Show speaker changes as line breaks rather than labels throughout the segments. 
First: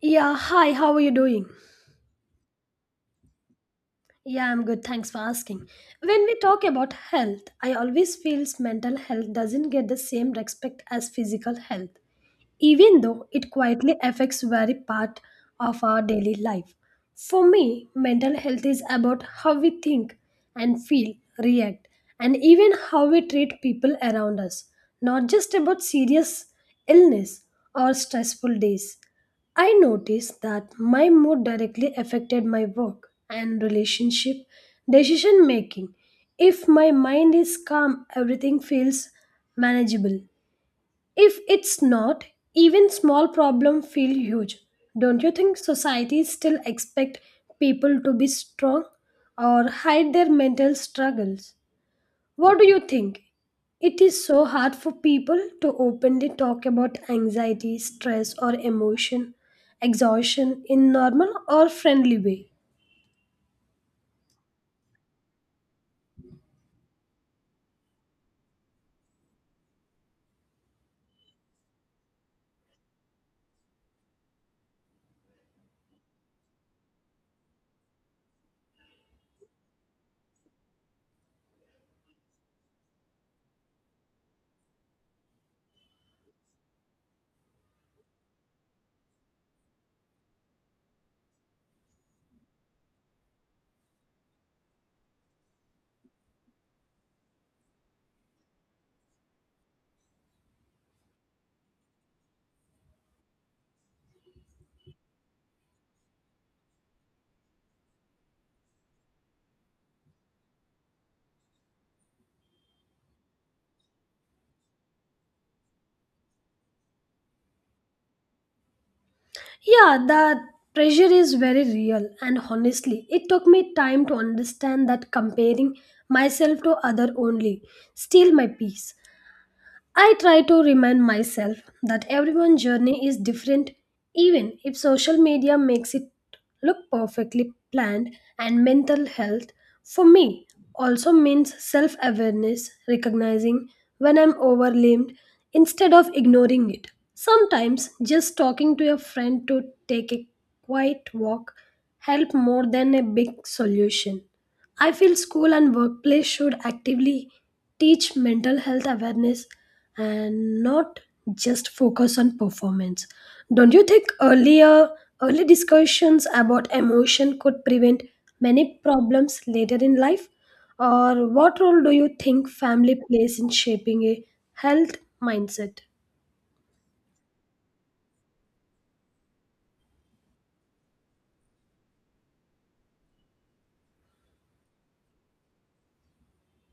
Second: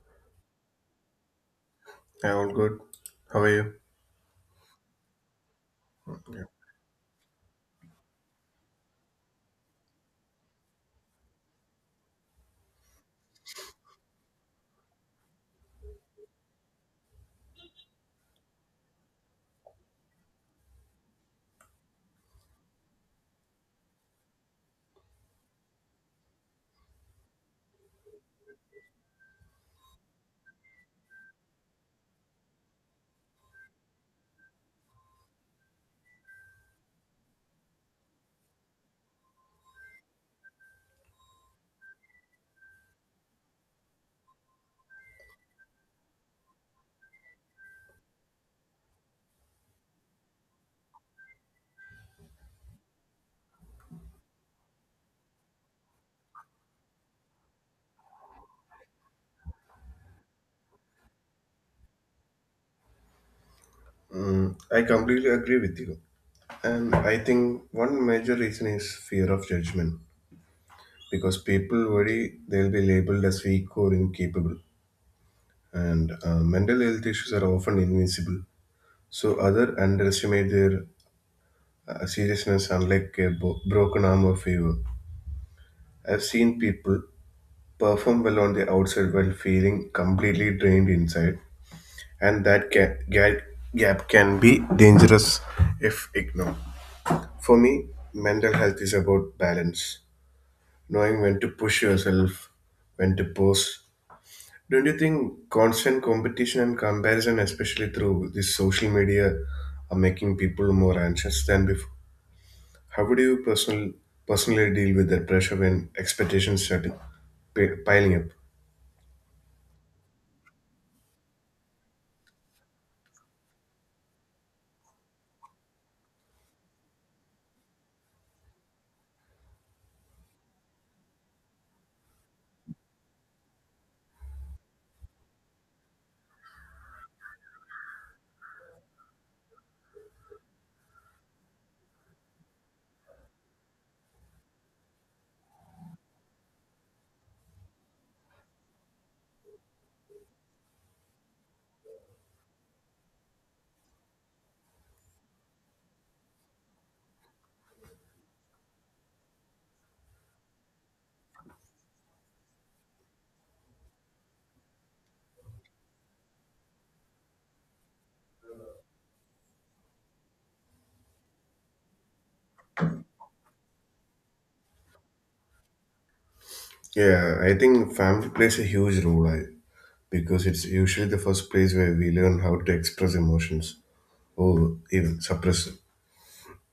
Yeah, hi, how are you doing?
Hi, all good. How are you?
Yeah, I'm good, thanks for asking. When we talk about health, I always feel mental health doesn't get the same respect as physical health, even though it quietly affects very part of our daily life. For me, mental health is about how we think and feel, react, and even how we treat people around us, not just about serious illness or stressful days. I noticed that my mood directly affected my work and relationship decision making. If my mind is calm, everything feels manageable. If it's not, even small problems feel huge. Don't you think society still expect people to be strong or hide their mental struggles? What do you think? It is so hard for people to openly talk about anxiety, stress or emotion, exhaustion in normal or friendly way.
Mm, I completely agree with you. And I think one major reason is fear of judgment because people worry they'll be labeled as weak or incapable. And mental health issues are often invisible. So others underestimate their seriousness, unlike a broken arm or fever. I've seen people perform well on the outside while feeling completely drained inside. And that gap can be dangerous if ignored. For me, mental health is about balance, knowing when to push yourself, when to pause. Don't you think constant competition and comparison, especially through this social media, are making people more anxious than before? How would you personally deal with that pressure when expectations start piling up?
Yeah, that pressure is very real, and honestly, it took me time to understand that comparing myself to other only steal my peace. I try to remind myself that everyone's journey is different, even if social media makes it look perfectly planned, and mental health for me also means self awareness, recognizing when I'm overwhelmed instead of ignoring it. Sometimes just talking to a friend to take a quiet walk help more than a big solution. I feel school and workplace should actively teach mental health awareness and not just focus on performance. Don't you think earlier early discussions about emotion could prevent many problems later in life? Or what role do you think family plays in shaping a health mindset?
Yeah, I think family plays a huge role I, because it's usually the first place where we learn how to express emotions or even suppress them.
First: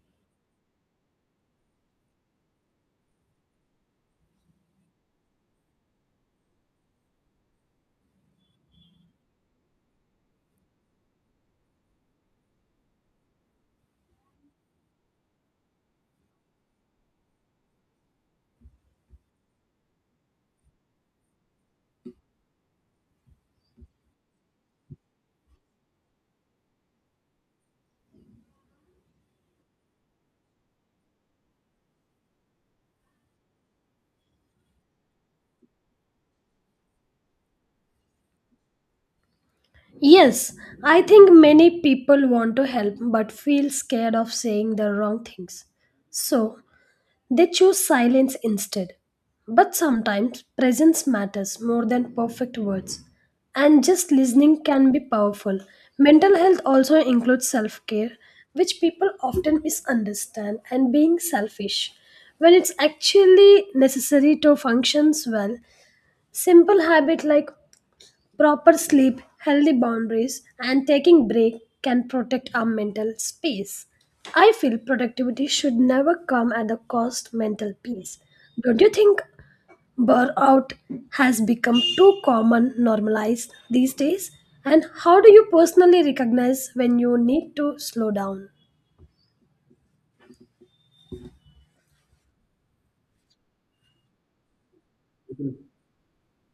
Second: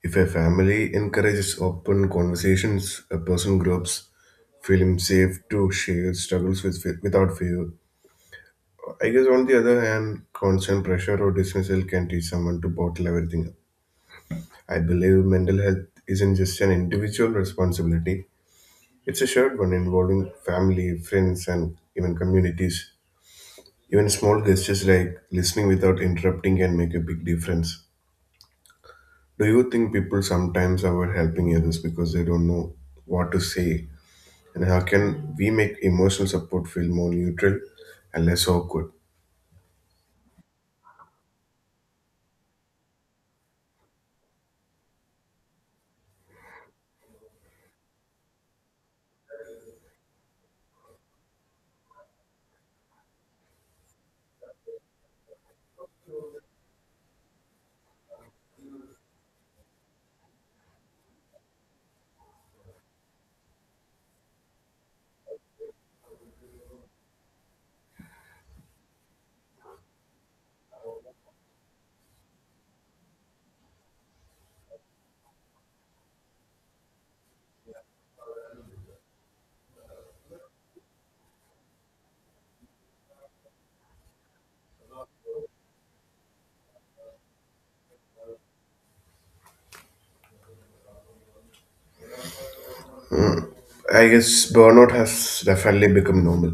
If a family encourages open conversations, a person groups feeling safe to share struggles with without fear. I guess on the other hand, constant pressure or dismissal can teach someone to bottle everything up. I believe mental health isn't just an individual responsibility; it's a shared one involving family, friends, and even communities. Even small gestures like listening without interrupting can make a big difference. Do you think people sometimes avoid helping others because they don't know what to say? And how can we make emotional support feel more neutral and less awkward?
Yes, I think many people want to help but feel scared of saying the wrong things. So, they choose silence instead. But sometimes presence matters more than perfect words. And just listening can be powerful. Mental health also includes self care, which people often misunderstand and being selfish. When it's actually necessary to functions well, simple habit like proper sleep, healthy boundaries, and taking break can protect our mental space. I feel productivity should never come at the cost of mental peace. Don't you think burnout has become too common normalized these days? And how do you personally recognize when you need to slow down?
I guess burnout has definitely become normal,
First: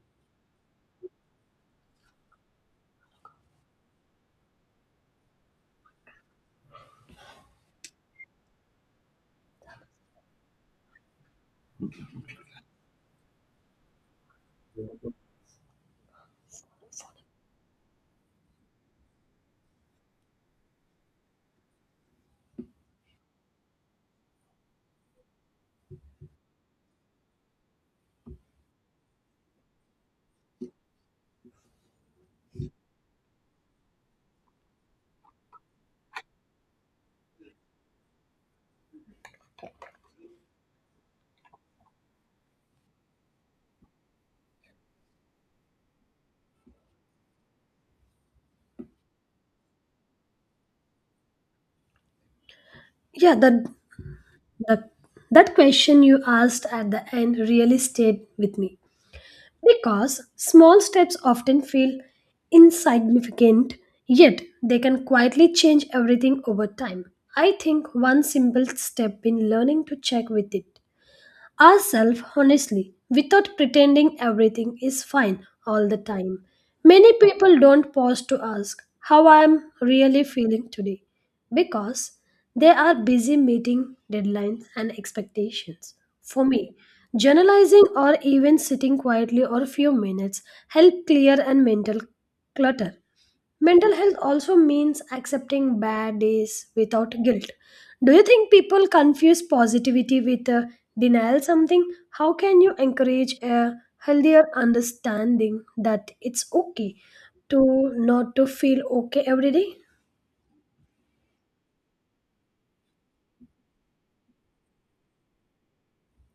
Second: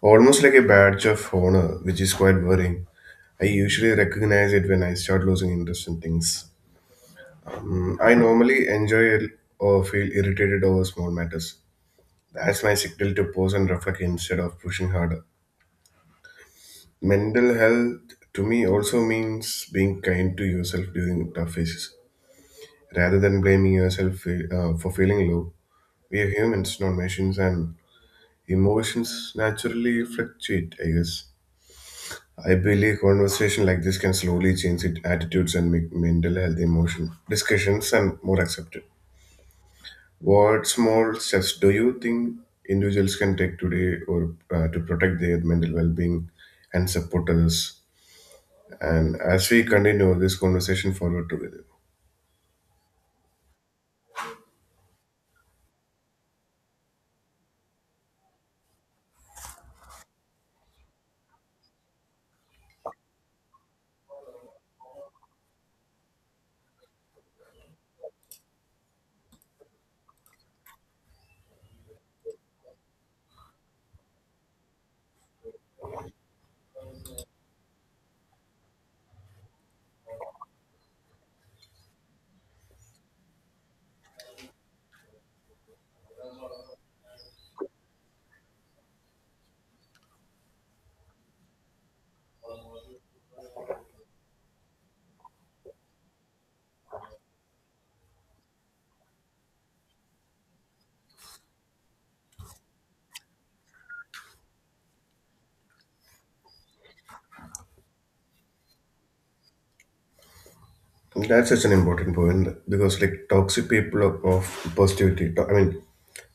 almost like a badge of honor, which is quite worrying. I usually recognize it when I start losing interest in things. Mm, I normally enjoy or feel irritated over small matters. That's my signal to pause and reflect instead of pushing harder. Mental health to me also means being kind to yourself during tough phases rather than blaming yourself for feeling low. We are humans, not machines, and emotions naturally fluctuate, I guess. I believe conversation like this can slowly change it, attitudes and make mental health, emotion discussions, and more accepted. What small steps do you think individuals can take today, or to protect their mental well-being and support others? And as we continue this conversation forward together.
Yeah, that, that question you asked at the end really stayed with me, because small steps often feel insignificant, yet they can quietly change everything over time. I think one simple step in learning to check with it ourselves honestly without pretending everything is fine all the time. Many people don't pause to ask how I am really feeling today because they are busy meeting deadlines and expectations. For me, journalizing or even sitting quietly for a few minutes help clear and mental clutter. Mental health also means accepting bad days without guilt. Do you think people confuse positivity with denial something? How can you encourage a healthier understanding that it's okay to not to feel okay every day?
That's such an important point because, like, toxic people of positivity, I mean,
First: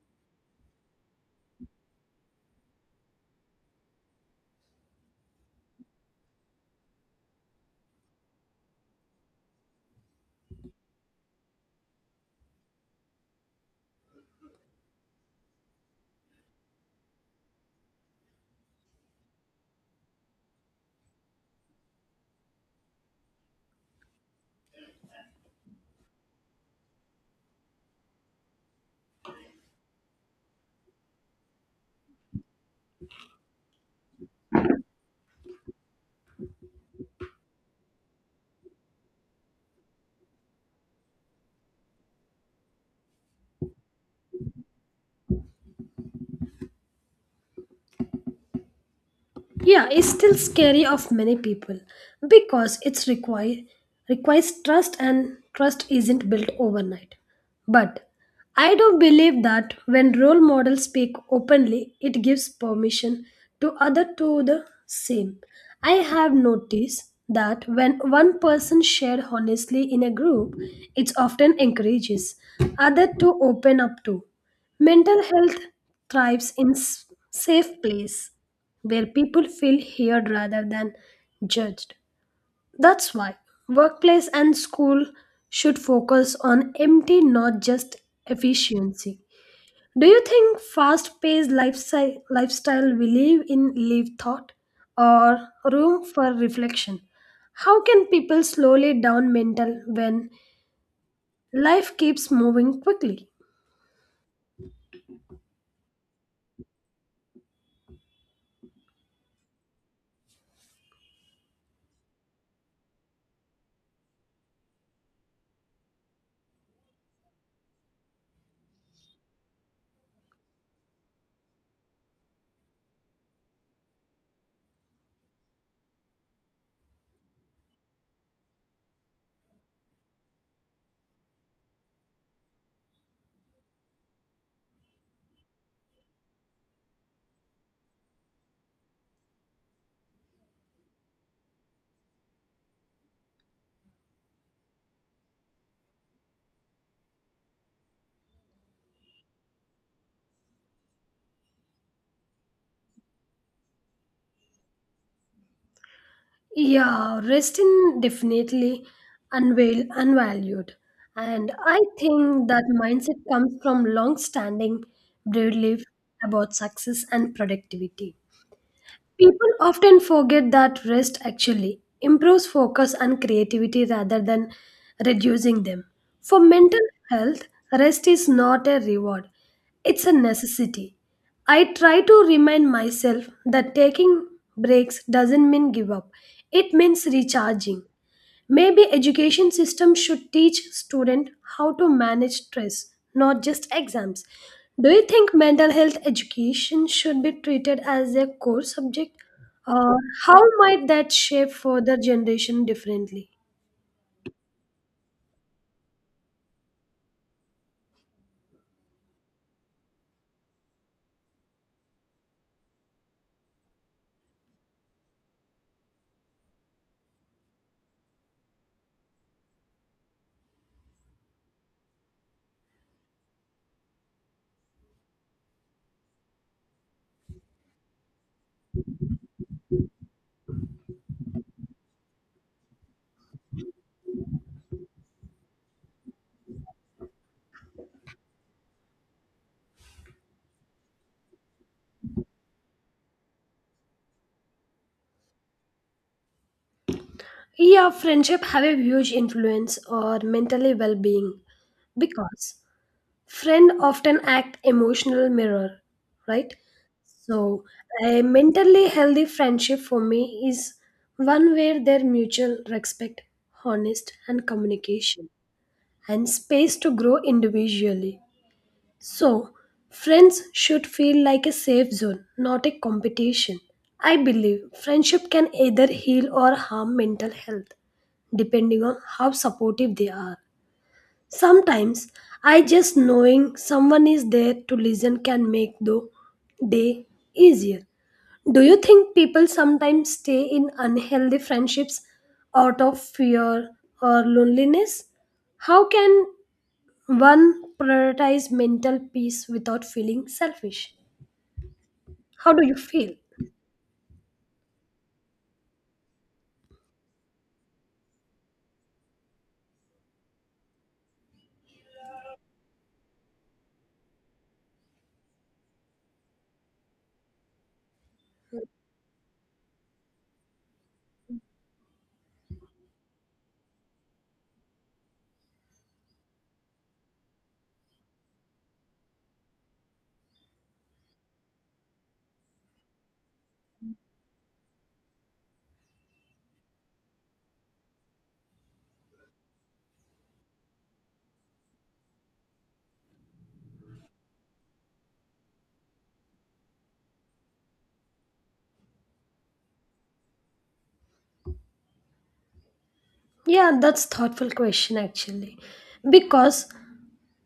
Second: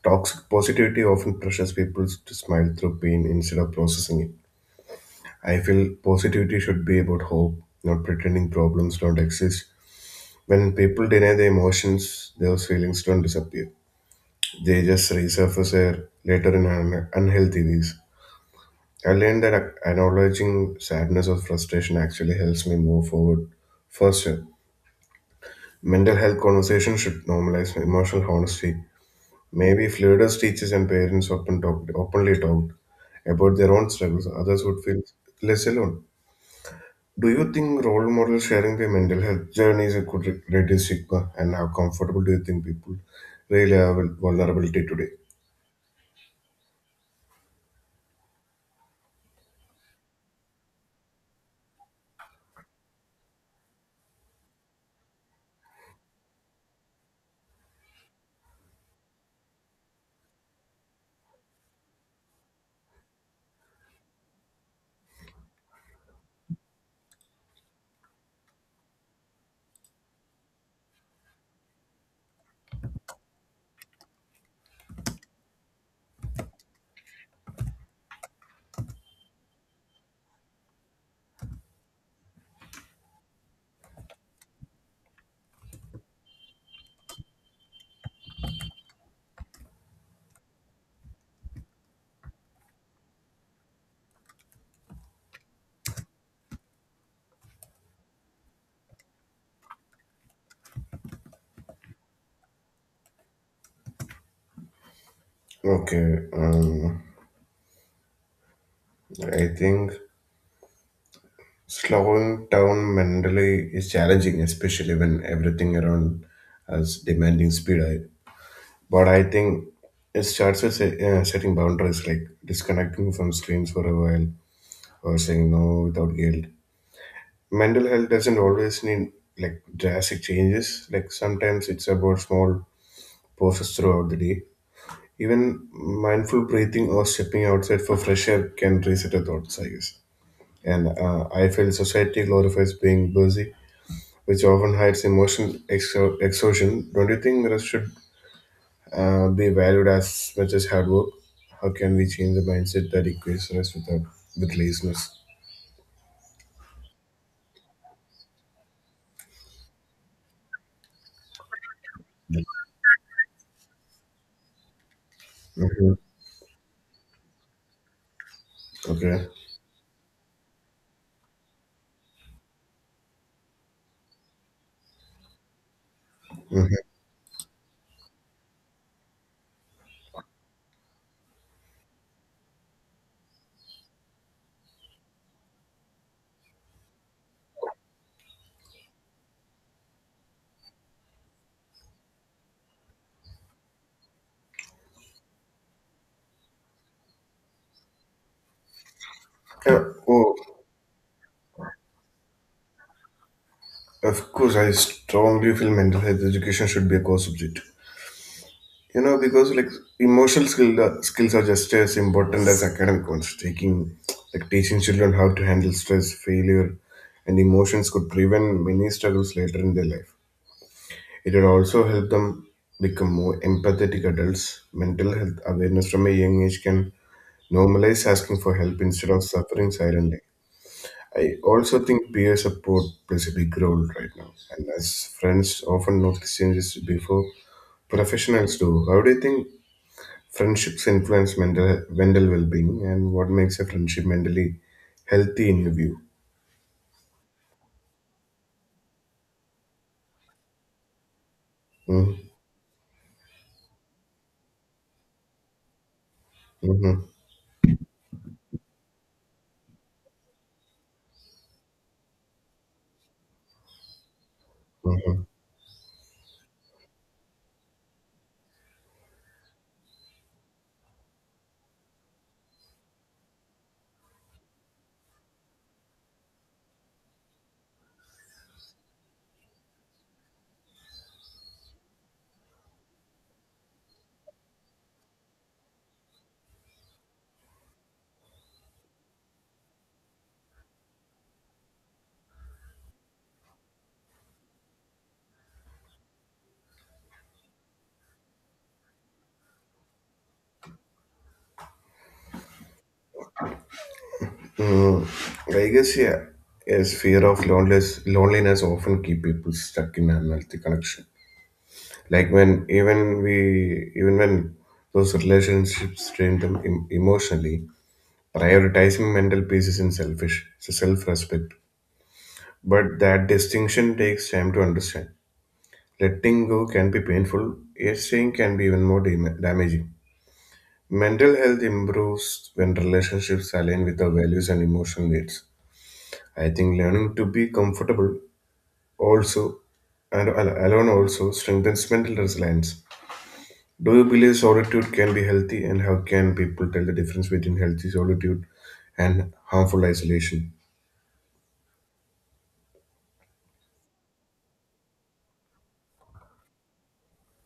toxic positivity often pressures people to smile through pain instead of processing it. I feel positivity should be about hope, not pretending problems don't exist. When people deny their emotions, those feelings don't disappear. They just resurface there later in unhealthy ways. I learned that acknowledging sadness or frustration actually helps me move forward faster. Mental health conversations should normalize emotional honesty. Maybe if leaders, teachers, and parents openly talked about their own struggles, others would feel less alone. Do you think role models sharing their mental health journeys could reduce stigma? And how comfortable do you think people really are with vulnerability today?
Yeah, it's still scary of many people because it's require requires trust and trust isn't built overnight. But I do believe that when role models speak openly, it gives permission to other to the same. I have noticed that when one person shared honestly in a group, it often encourages other to open up too. Mental health thrives in safe place where people feel heard rather than judged. That's why workplace and school should focus on empty, not just efficiency. Do you think fast paced lifestyle we live in leave thought or room for reflection? How can people slowly down mental when life keeps moving quickly?
Okay, I think slowing down mentally is challenging, especially when everything around us demanding speed. But I think it starts with setting boundaries, like disconnecting from screens for a while or saying no without guilt. Mental health doesn't always need like drastic changes. Like sometimes it's about small pauses throughout the day. Even mindful breathing or stepping outside for fresh air can reset the thoughts, I guess. And I feel society glorifies being busy, which often hides emotional exhaustion. Don't you think that should be valued as much as hard work? How can we change the mindset that equates rest without with laziness?
Yeah, rest in definitely unveil unvalued. And I think that mindset comes from long standing belief
Hmm.
about success and productivity.
Okay.
People often forget that rest actually improves focus and creativity rather than reducing them. For
Hmm.
mental health, rest is not a reward, it's a necessity. I try to remind myself that taking breaks doesn't mean give up, it means recharging. Maybe education system should teach student how to manage stress, not just exams. Do you think mental health education should be treated as a core subject?
Yeah.
Or
Oh,
how might that shape further generation differently?
of course, I strongly feel mental health education should be a core subject. You know, because like skills are just as important as academic ones. Taking, like teaching children how to handle stress, failure, and emotions could prevent many struggles later in their life. It will also help them become more empathetic adults. Mental health awareness from a young age can normalize asking for help instead of suffering silently. I also think peer support plays a big role right now, and as friends often notice changes before professionals do. How do you think friendships influence mental well-being, and what makes a friendship mentally healthy in your view?
Yeah, friendship have a huge influence on mentally well-being
Mm-hmm.
because friend often act emotional mirror, right?
Mm-hmm.
So, a mentally healthy friendship for me is one where there mutual respect, honest and
Mm-hmm.
communication and space to grow individually. So, friends should feel like a safe zone, not a competition. I believe friendship can either heal or harm mental health depending on how supportive they are. Sometimes I just knowing someone is there to listen can make the day easier. Do you think people sometimes stay in unhealthy friendships out of fear or loneliness? How can one prioritize mental peace without feeling selfish? How do you feel?
I guess yeah, yes, fear of loneliness often keep people stuck in unhealthy connection. Like when even we even when those relationships strain them emotionally, prioritizing mental peace isn't selfish. It's a self-respect. But that distinction takes time to understand. Letting go can be painful. Yet staying can be even more damaging. Mental health improves when relationships align with our values and emotional needs. I think learning to be comfortable Also, and alone also strengthens mental resilience. Do you believe solitude can be healthy, and how can people tell the difference between healthy solitude and harmful isolation?
Yeah, that's thoughtful question actually. Because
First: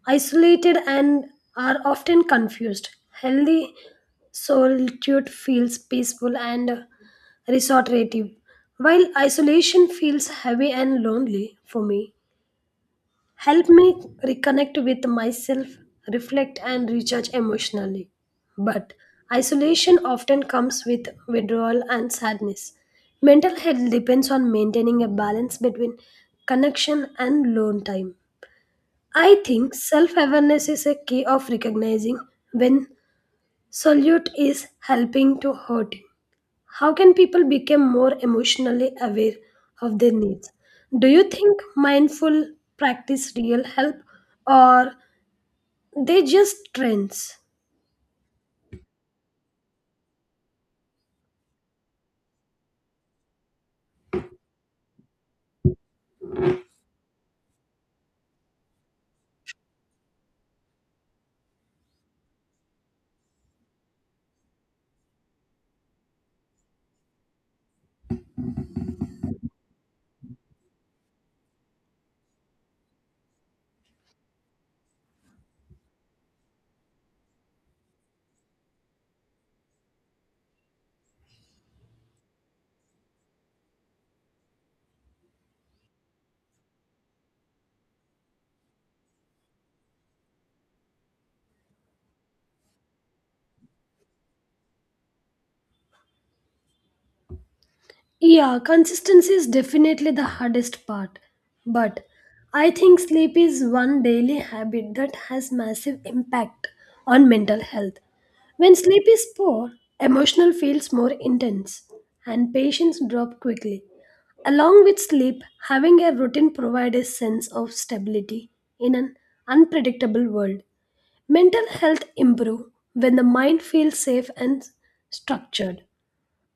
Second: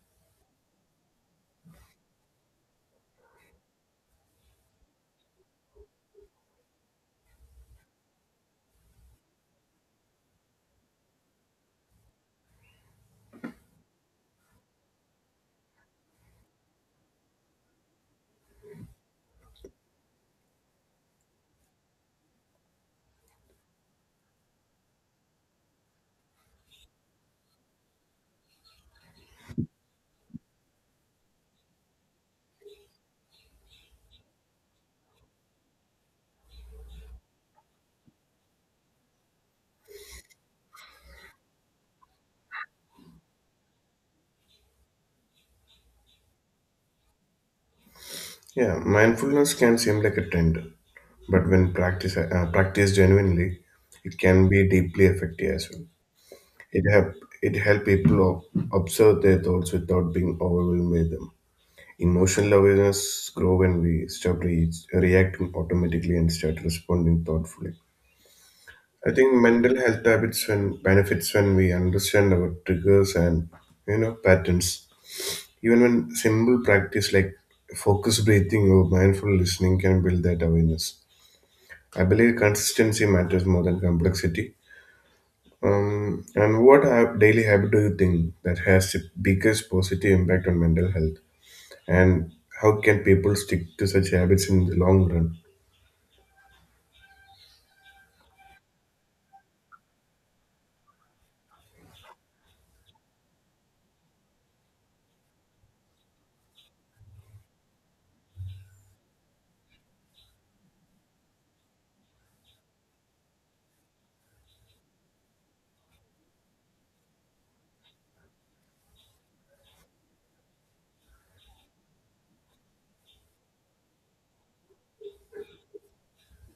isolated and are often confused. Healthy solitude feels peaceful and restorative, while isolation feels heavy and lonely for me. Help me reconnect with myself, reflect, and recharge emotionally. But isolation often comes with withdrawal and sadness. Mental health depends on maintaining a balance between connection and alone time. I think self awareness is a key of recognizing when solitude is helping to hurt. How can people become more emotionally aware of their needs? Do you think mindful practice real help or they just trends?
Yeah, mindfulness can seem like a trend, but when practiced genuinely, it can be deeply effective as well. It help it help people observe their thoughts without being overwhelmed by them. Emotional awareness grow when we stop reacting automatically and start responding thoughtfully. I think mental health habits when benefits when we understand our triggers and you know patterns. Even when simple practice like focused breathing or mindful listening can build that awareness. I believe consistency matters more than complexity. And what daily habit do you think that has the biggest positive impact on mental health? And how can people stick to such habits in the long run?
Yeah, consistency is definitely the hardest part. But I think sleep is one daily habit that has massive impact on mental health. When sleep is poor, emotional feels more intense and patience drop quickly. Along with sleep, having a routine provides a sense of stability in an unpredictable world. Mental health improve when the mind feels safe and structured.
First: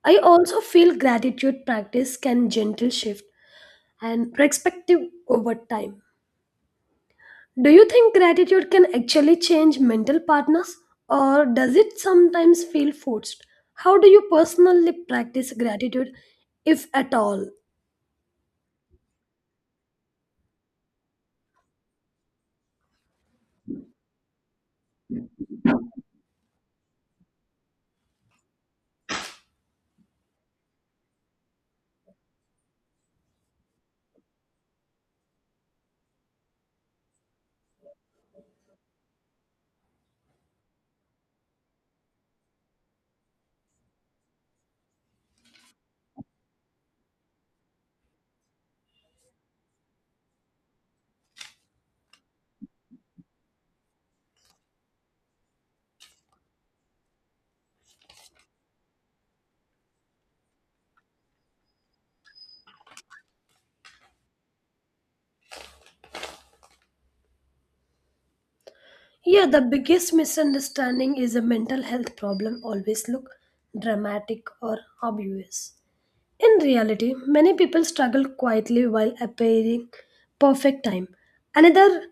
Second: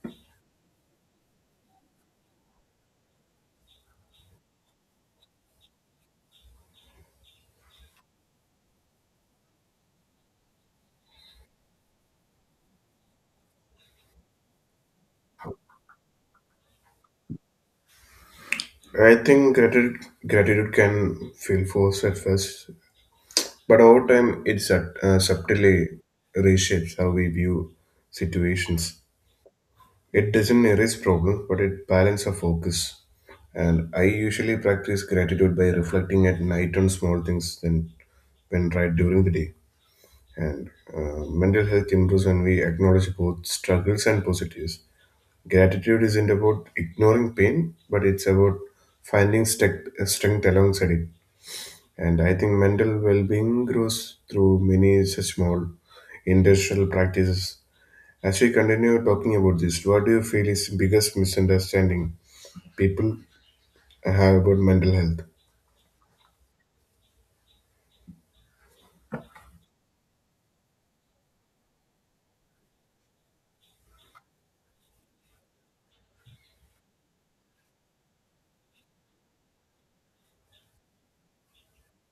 I also feel gratitude practice can gentle shift and perspective over time. Do you think gratitude can actually change mental partners or does it sometimes feel forced? How do you personally practice gratitude if at all?
I think gratitude can feel forced at first, but over time, it subtly reshapes how we view situations. It doesn't erase problems, but it balances our focus. And I usually practice gratitude by reflecting at night on small things than when right during the day. And mental health improves when we acknowledge both struggles and positives. Gratitude isn't about ignoring pain, but it's about finding strength alongside it. And I think mental well being grows through many such small industrial practices. As we continue talking about this, what do you feel is biggest misunderstanding people have about mental health?
Yeah, the biggest misunderstanding is a mental health problem always look dramatic or obvious. In reality, many people struggle quietly while appearing perfect time. Another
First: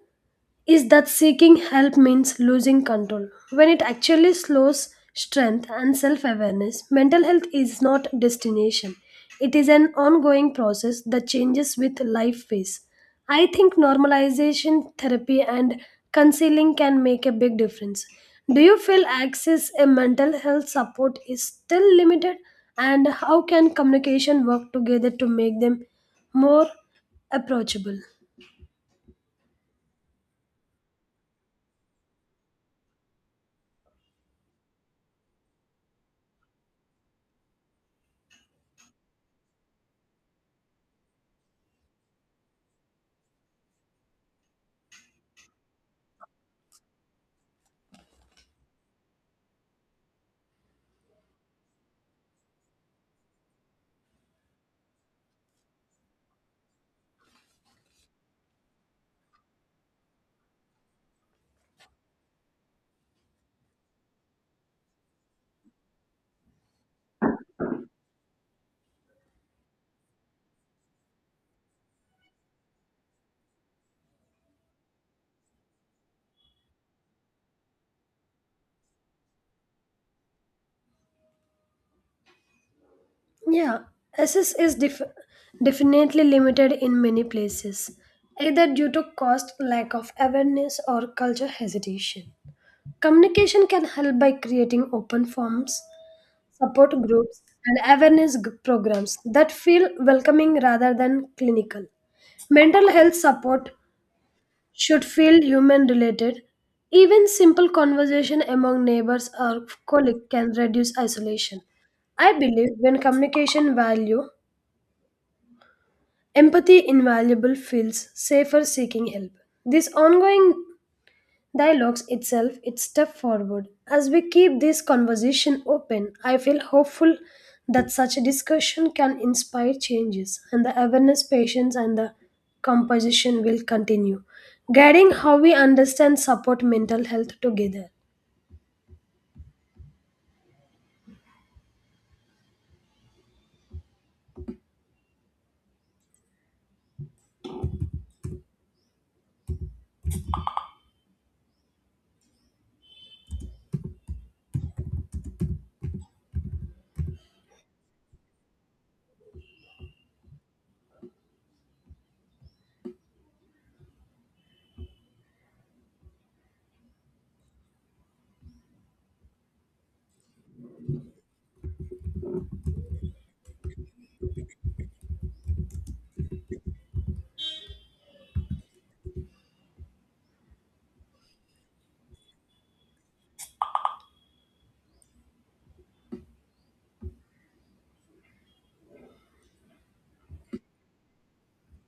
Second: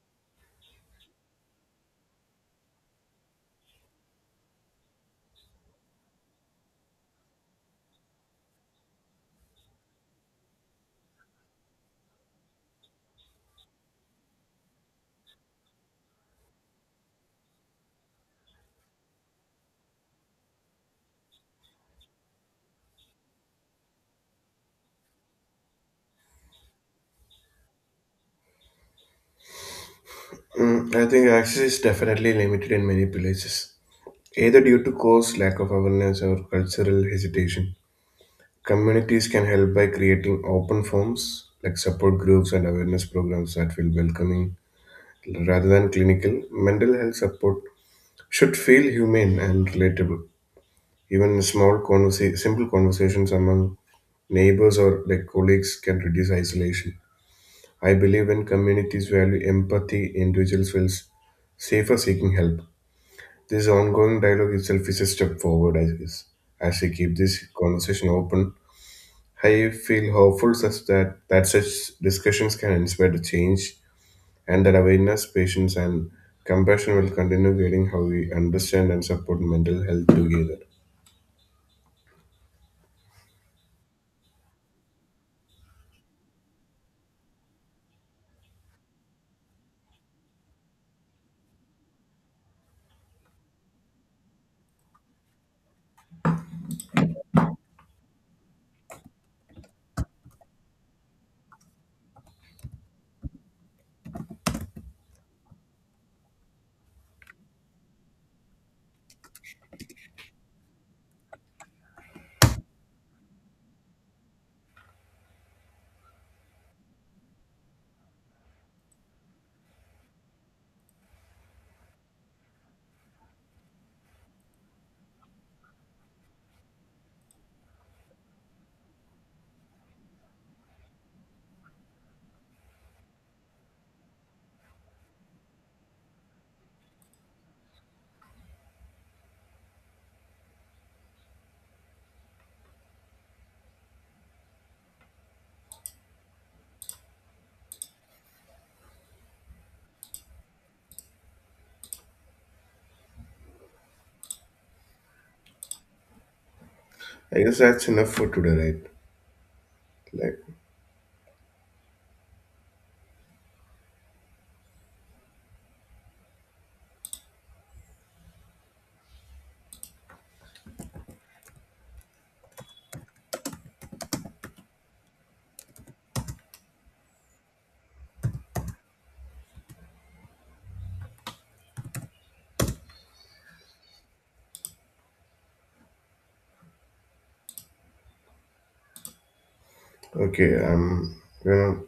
is that seeking help means losing control when it actually slows strength and self awareness. Mental health is not a destination, it is an ongoing process that changes with life phase. I think normalization therapy and counseling can make a big difference. Do you feel access a mental health support is still limited and how can communication work together to make them more approachable?
Mm, I think access is definitely limited in many places, either due to cost, lack of awareness, or cultural hesitation. Communities can help by creating open forms like support groups and awareness programs that feel welcoming rather than clinical. Mental health support should feel humane and relatable. Even small simple conversations among neighbors or like colleagues can reduce isolation. I believe when communities value empathy, individuals feel safer seeking help. This ongoing dialogue itself is a step forward, I guess. As we keep this conversation open, I feel hopeful that such discussions can inspire the change and that awareness, patience, and compassion will continue guiding how we understand and support mental health together.
Yeah, access is definitely limited in many places, either due to cost, lack of awareness, or culture hesitation. Communication can help by creating open forums, support groups, and awareness programs that feel welcoming rather than clinical. Mental health support should feel human related. Even simple conversation among neighbors or colleagues can reduce isolation. I believe when communication value empathy invaluable feels safer seeking help. This ongoing dialogues itself its step forward. As we keep this conversation open, I feel hopeful that such a discussion can inspire changes and the awareness, patience and the composition will continue, guiding how we understand support mental health together.
I guess that's enough for today, right? Like, okay, you know,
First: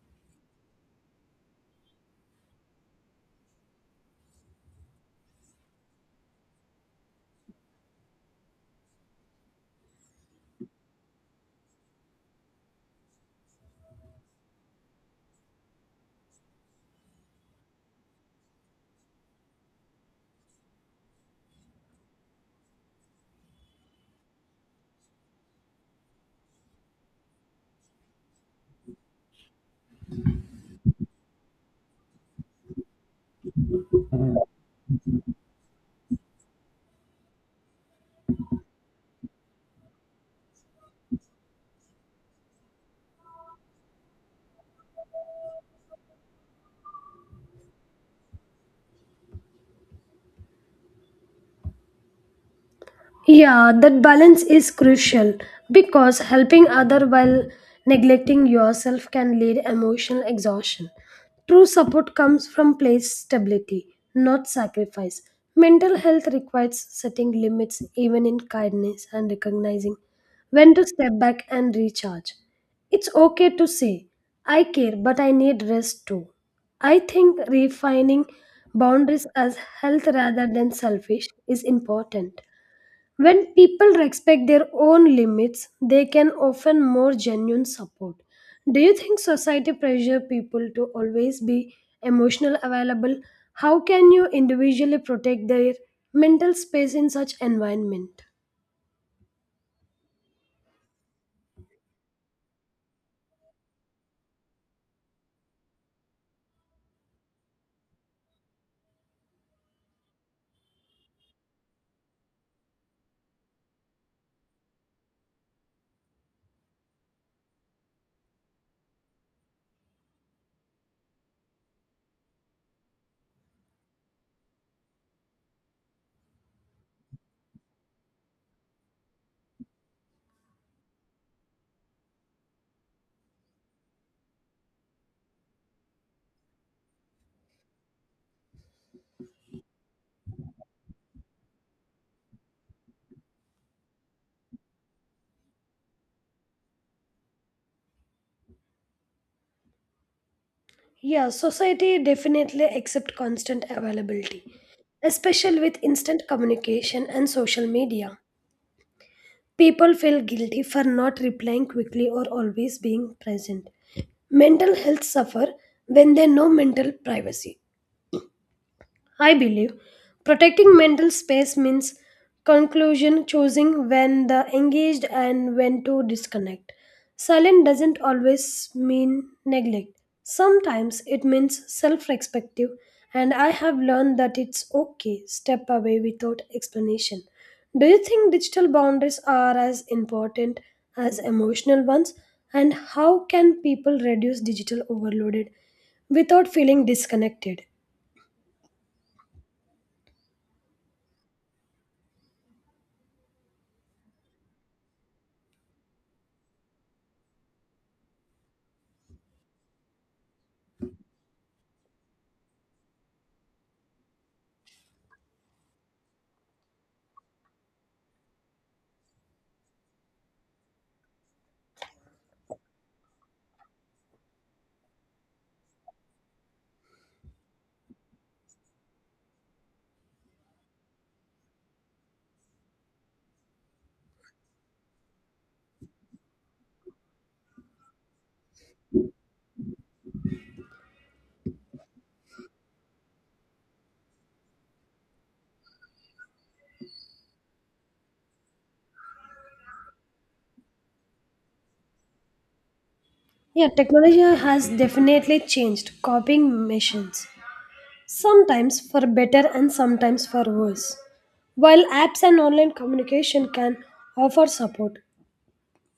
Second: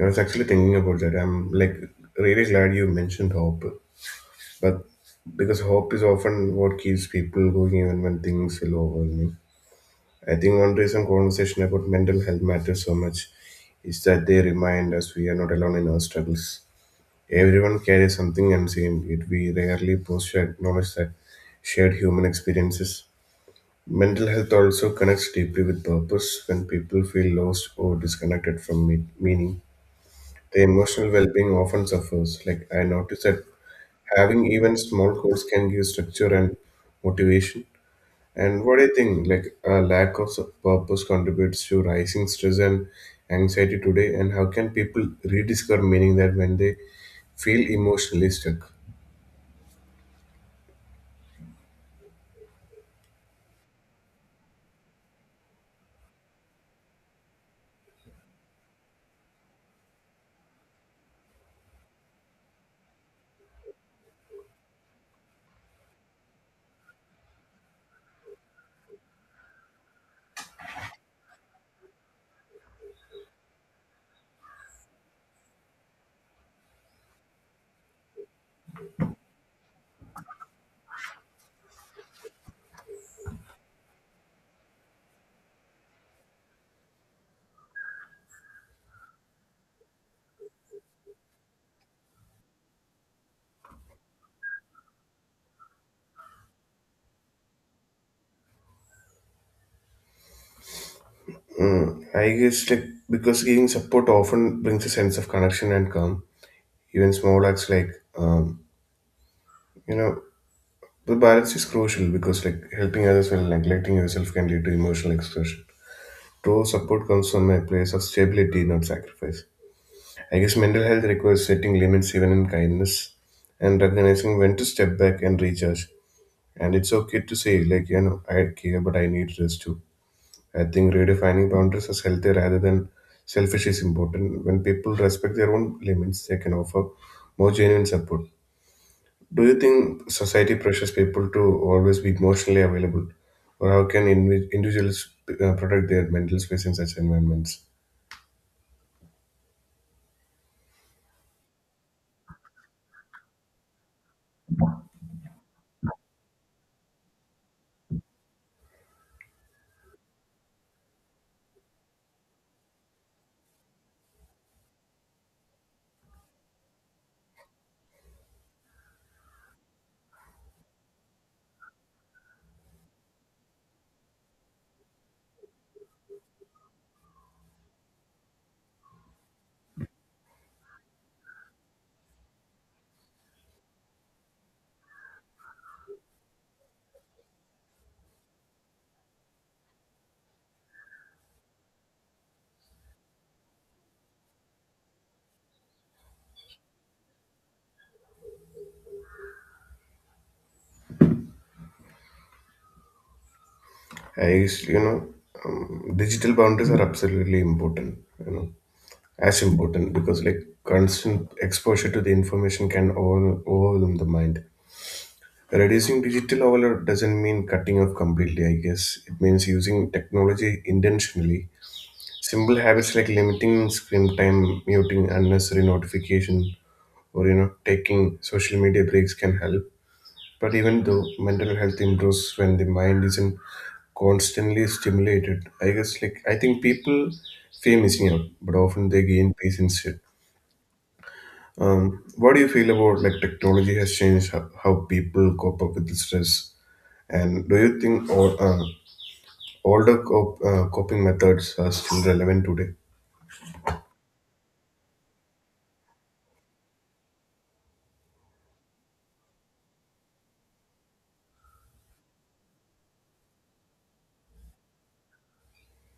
I was actually thinking about that. I'm like really glad you mentioned hope, but because hope is often what keeps people going even when things feel overwhelming. I think one reason conversation about mental health matters so much is that they remind us we are not alone in our struggles. Everyone carries something unseen, yet we rarely pause to acknowledge that shared human experiences. Mental health also connects deeply with purpose. When people feel lost or disconnected from meaning, their emotional well being often suffers. Like I noticed that having even small goals can give structure and motivation. And what do you think? Like a lack of purpose contributes to rising stress and anxiety today. And how can people rediscover meaning that when they feel emotionally stuck?
Yeah, that balance is crucial because helping other while neglecting yourself can lead emotional exhaustion. True support comes from place stability, not sacrifice. Mental health requires setting limits even in kindness and recognizing when to step back and recharge. It's okay to say, I care, but I need rest too. I think refining boundaries as health rather than selfish is important. When people respect their own limits, they can offer more genuine support. Do you think society pressure people to always be emotional available? How can you individually protect their mental space in such environment?
Mm, I guess like because giving support often brings a sense of connection and calm even small acts like um, you know the balance is crucial because like helping others while neglecting yourself can lead to emotional exhaustion. True support comes from a place of stability, not sacrifice. I guess mental health requires setting limits even in kindness and recognizing when to step back and recharge. And it's okay to say, like, you know, I care, but I need rest too. I think redefining boundaries as healthy rather than selfish is important. When people respect their own limits, they can offer more genuine support. Do you think society pressures people to always be emotionally available, or how can individuals protect their mental space in such environments?
Yeah, society definitely accept constant availability, especially with instant communication and social media. People feel guilty for not replying quickly or always being present. Mental health suffer when there no mental privacy. I believe protecting mental space means conclusion choosing when the engaged and when to disconnect. Silence doesn't always mean neglect. Sometimes it means self-respective and I have learned that it's okay step away without explanation. Do you think digital boundaries are as important as emotional ones and how can people reduce digital overloaded without feeling disconnected?
I used, you know, Digital boundaries are absolutely important. You know, as important because like constant exposure to the information can overwhelm the mind. Reducing digital overload doesn't mean cutting off completely. I guess it means using technology intentionally. Simple habits like limiting screen time, muting unnecessary notification, or you know taking social media breaks can help but even though mental health improves when the mind isn't constantly stimulated I guess like I think people feel missing out but often they gain peace instead. What do you feel about like technology has changed how people cope up with the stress, and do you think older coping methods are still relevant today?
Yeah, technology has definitely changed copying missions, sometimes for better and sometimes for worse. While apps and online communication can offer support,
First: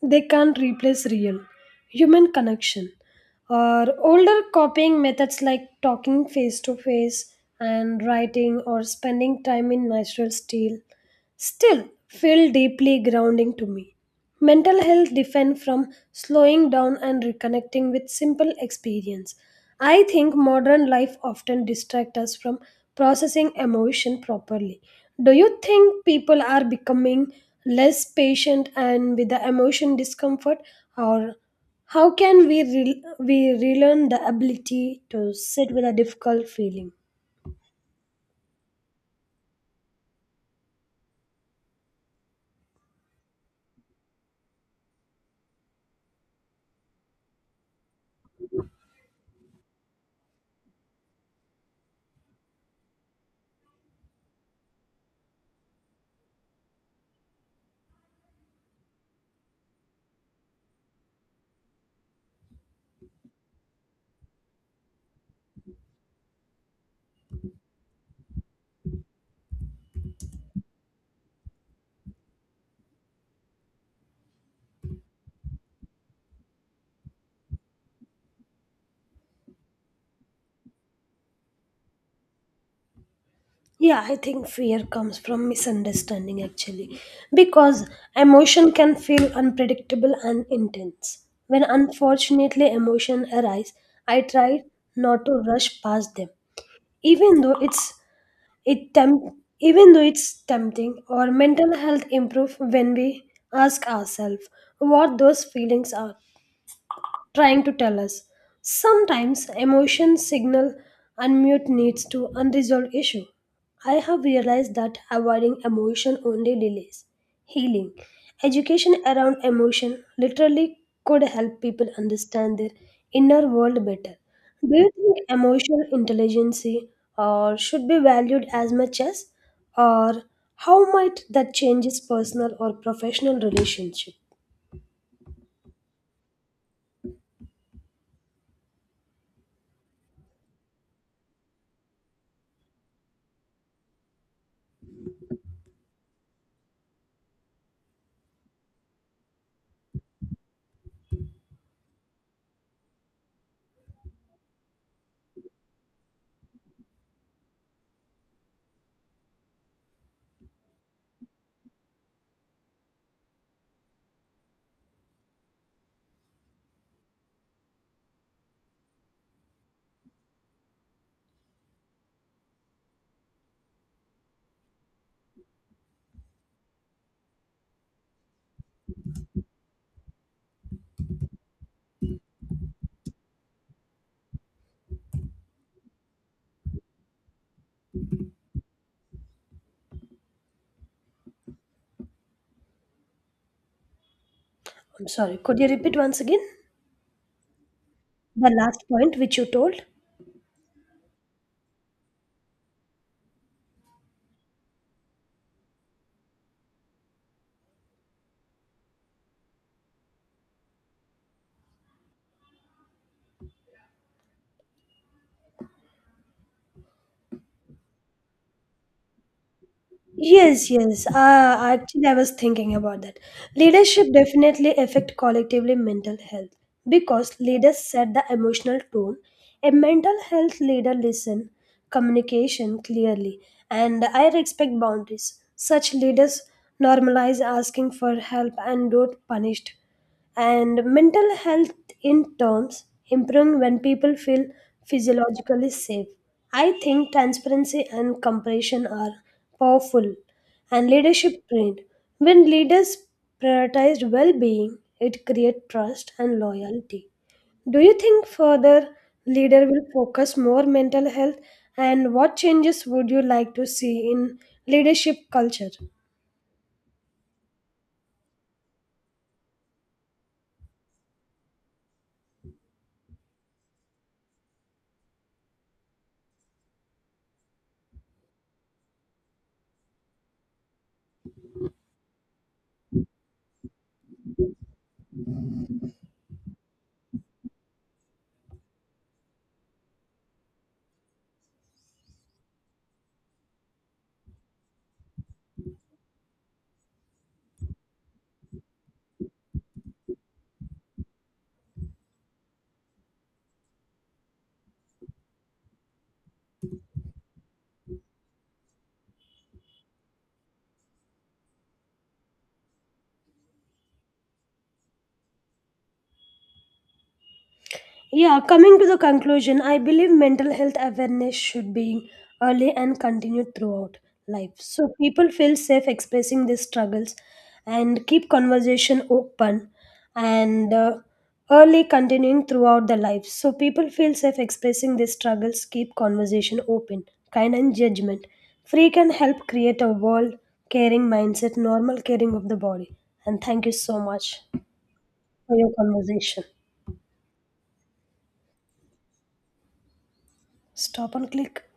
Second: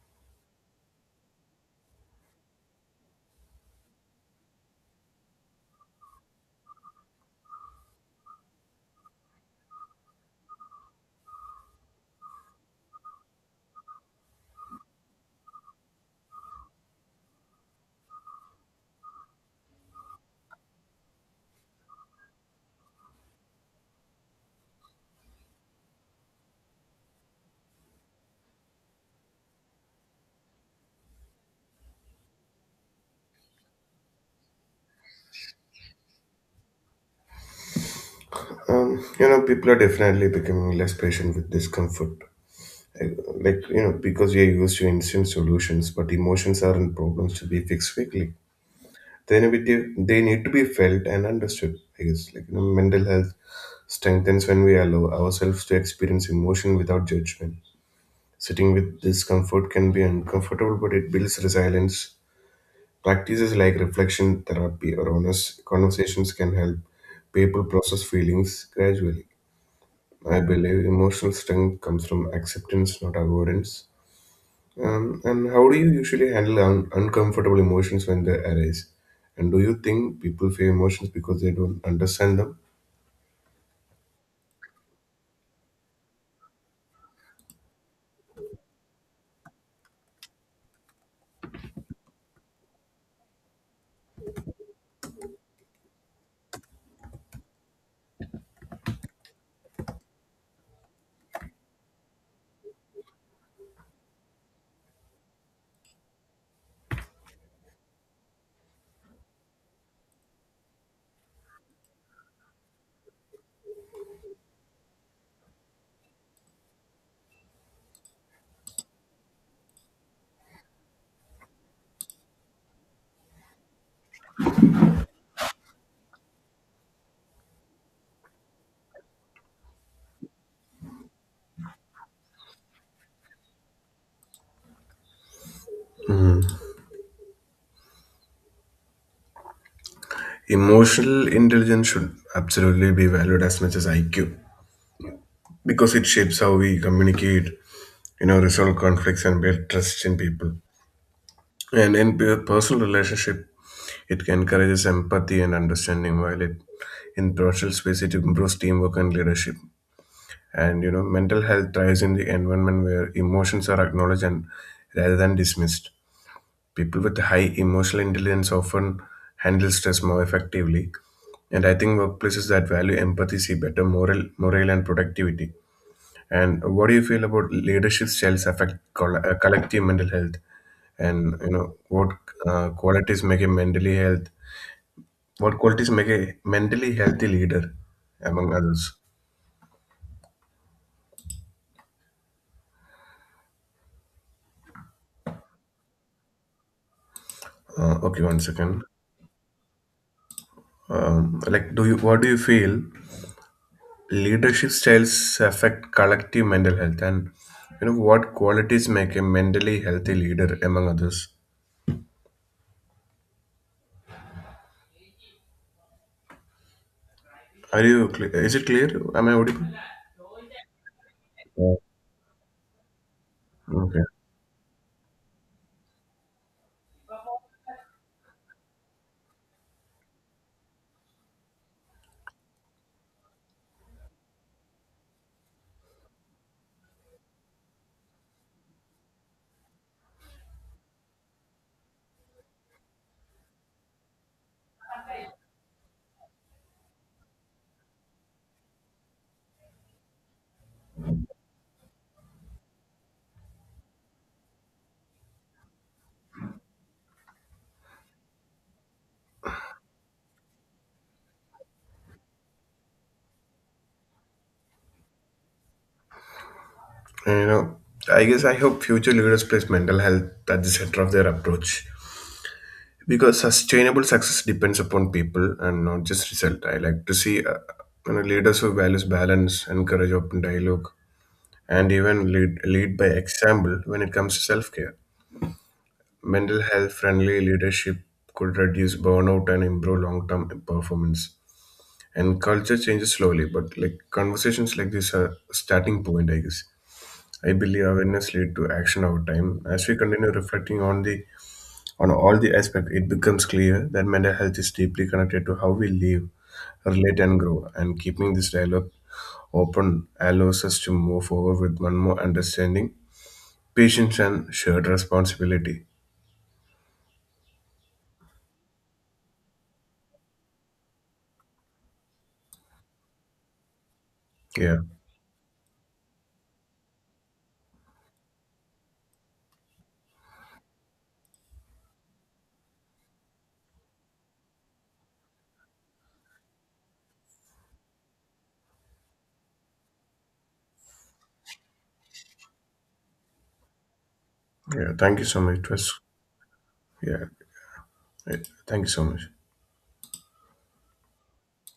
they can't replace real human connection. Or older copying methods like talking face to face and writing or spending time in natural style still feel deeply grounding to me. Mental health defend from slowing down and reconnecting with simple experience. I think modern life often distract us from processing emotion properly. Do you think people are becoming less patient and with the emotion discomfort or how can we relearn the ability to sit with a difficult feeling?
You know people are definitely becoming less patient with discomfort like you know because we are used to instant solutions but emotions aren't problems to be fixed quickly. They need to be felt and understood I guess like you know, mental health strengthens when we allow ourselves to experience emotion without judgment. Sitting with discomfort can be uncomfortable but it builds resilience. Practices like reflection therapy or honest conversations can help people process feelings gradually. I believe emotional strength comes from acceptance not avoidance. And how do you usually handle uncomfortable emotions when they arise? And do you think people fear emotions because they don't understand them?
Yeah, I think fear comes from misunderstanding actually, because emotion can feel unpredictable and intense. When unfortunately emotion arise, I try not to rush past them, even though it's it tempt, even though it's tempting. Our mental health improve when we ask ourselves what those feelings are trying to tell us. Sometimes emotions signal unmute needs to unresolved issue. I have realized that avoiding emotion only delays healing. Education around emotion literally could help people understand their inner world better. Do you think emotional intelligence or should be valued as much as or how might that changes personal or professional relationship?
Emotional intelligence should absolutely be valued as much as IQ because it shapes how we communicate, you know, resolve conflicts and build trust in people. And in personal relationship, it encourages empathy and understanding, while it in professional space it improves teamwork and leadership. And you know mental health thrives in the environment where emotions are acknowledged and rather than dismissed. People with high emotional intelligence often handle stress more effectively, and I think workplaces that value empathy see better morale and productivity. And what do you feel about leadership styles affect collective mental health, and you know uh, qualities make a mentally health what qualities make a mentally healthy leader among others?
I'm sorry, could you repeat once again?
Okay, one
The
second.
last point which you told?
Like, do you what do you feel leadership styles affect collective mental health, and you know what qualities make a mentally healthy leader among others? Are you clear? Is it clear? Am I audible?
Yes, yes.
Yeah.
Actually, I was thinking about that.
Okay.
Leadership definitely affect collectively mental health because leaders set the emotional tone. A mental health leader listen communication clearly and I respect boundaries. Such leaders normalize asking for help and don't punished. And mental health in terms improving when people feel physiologically safe. I think transparency and compassion are powerful and leadership trained when leaders prioritize well-being. It creates trust and loyalty. Do you think further leader will focus more mental health and what changes would you like to see in leadership culture?
And, you know, I guess I hope future leaders place mental health at the center of their approach because sustainable success depends upon people and not just result. I like to see you know, leaders who values balance, encourage open dialogue, and even lead by example when it comes to self care. Mental health friendly leadership could reduce burnout and improve long term performance. And culture changes slowly, but like conversations like this are a starting point, I guess. I believe awareness lead to action over time. As we continue reflecting on all the aspects, it becomes clear that mental health is deeply connected to how we live, relate, and grow. And keeping this dialogue open allows us to move forward with one more understanding, patience, and shared responsibility.
Yeah, coming to the conclusion, I believe mental health awareness should be early and continued throughout life.
Yeah,
So people feel safe expressing their struggles and keep conversation open and early continuing throughout the life. So people feel safe expressing their struggles, keep conversation open, kind and judgment. Free can help create a world caring mindset, normal caring of the body. And thank you so much
yeah. Thank you so
for
much. It
your
was
conversation.
yeah. Right. Thank you so much.
Stop and click.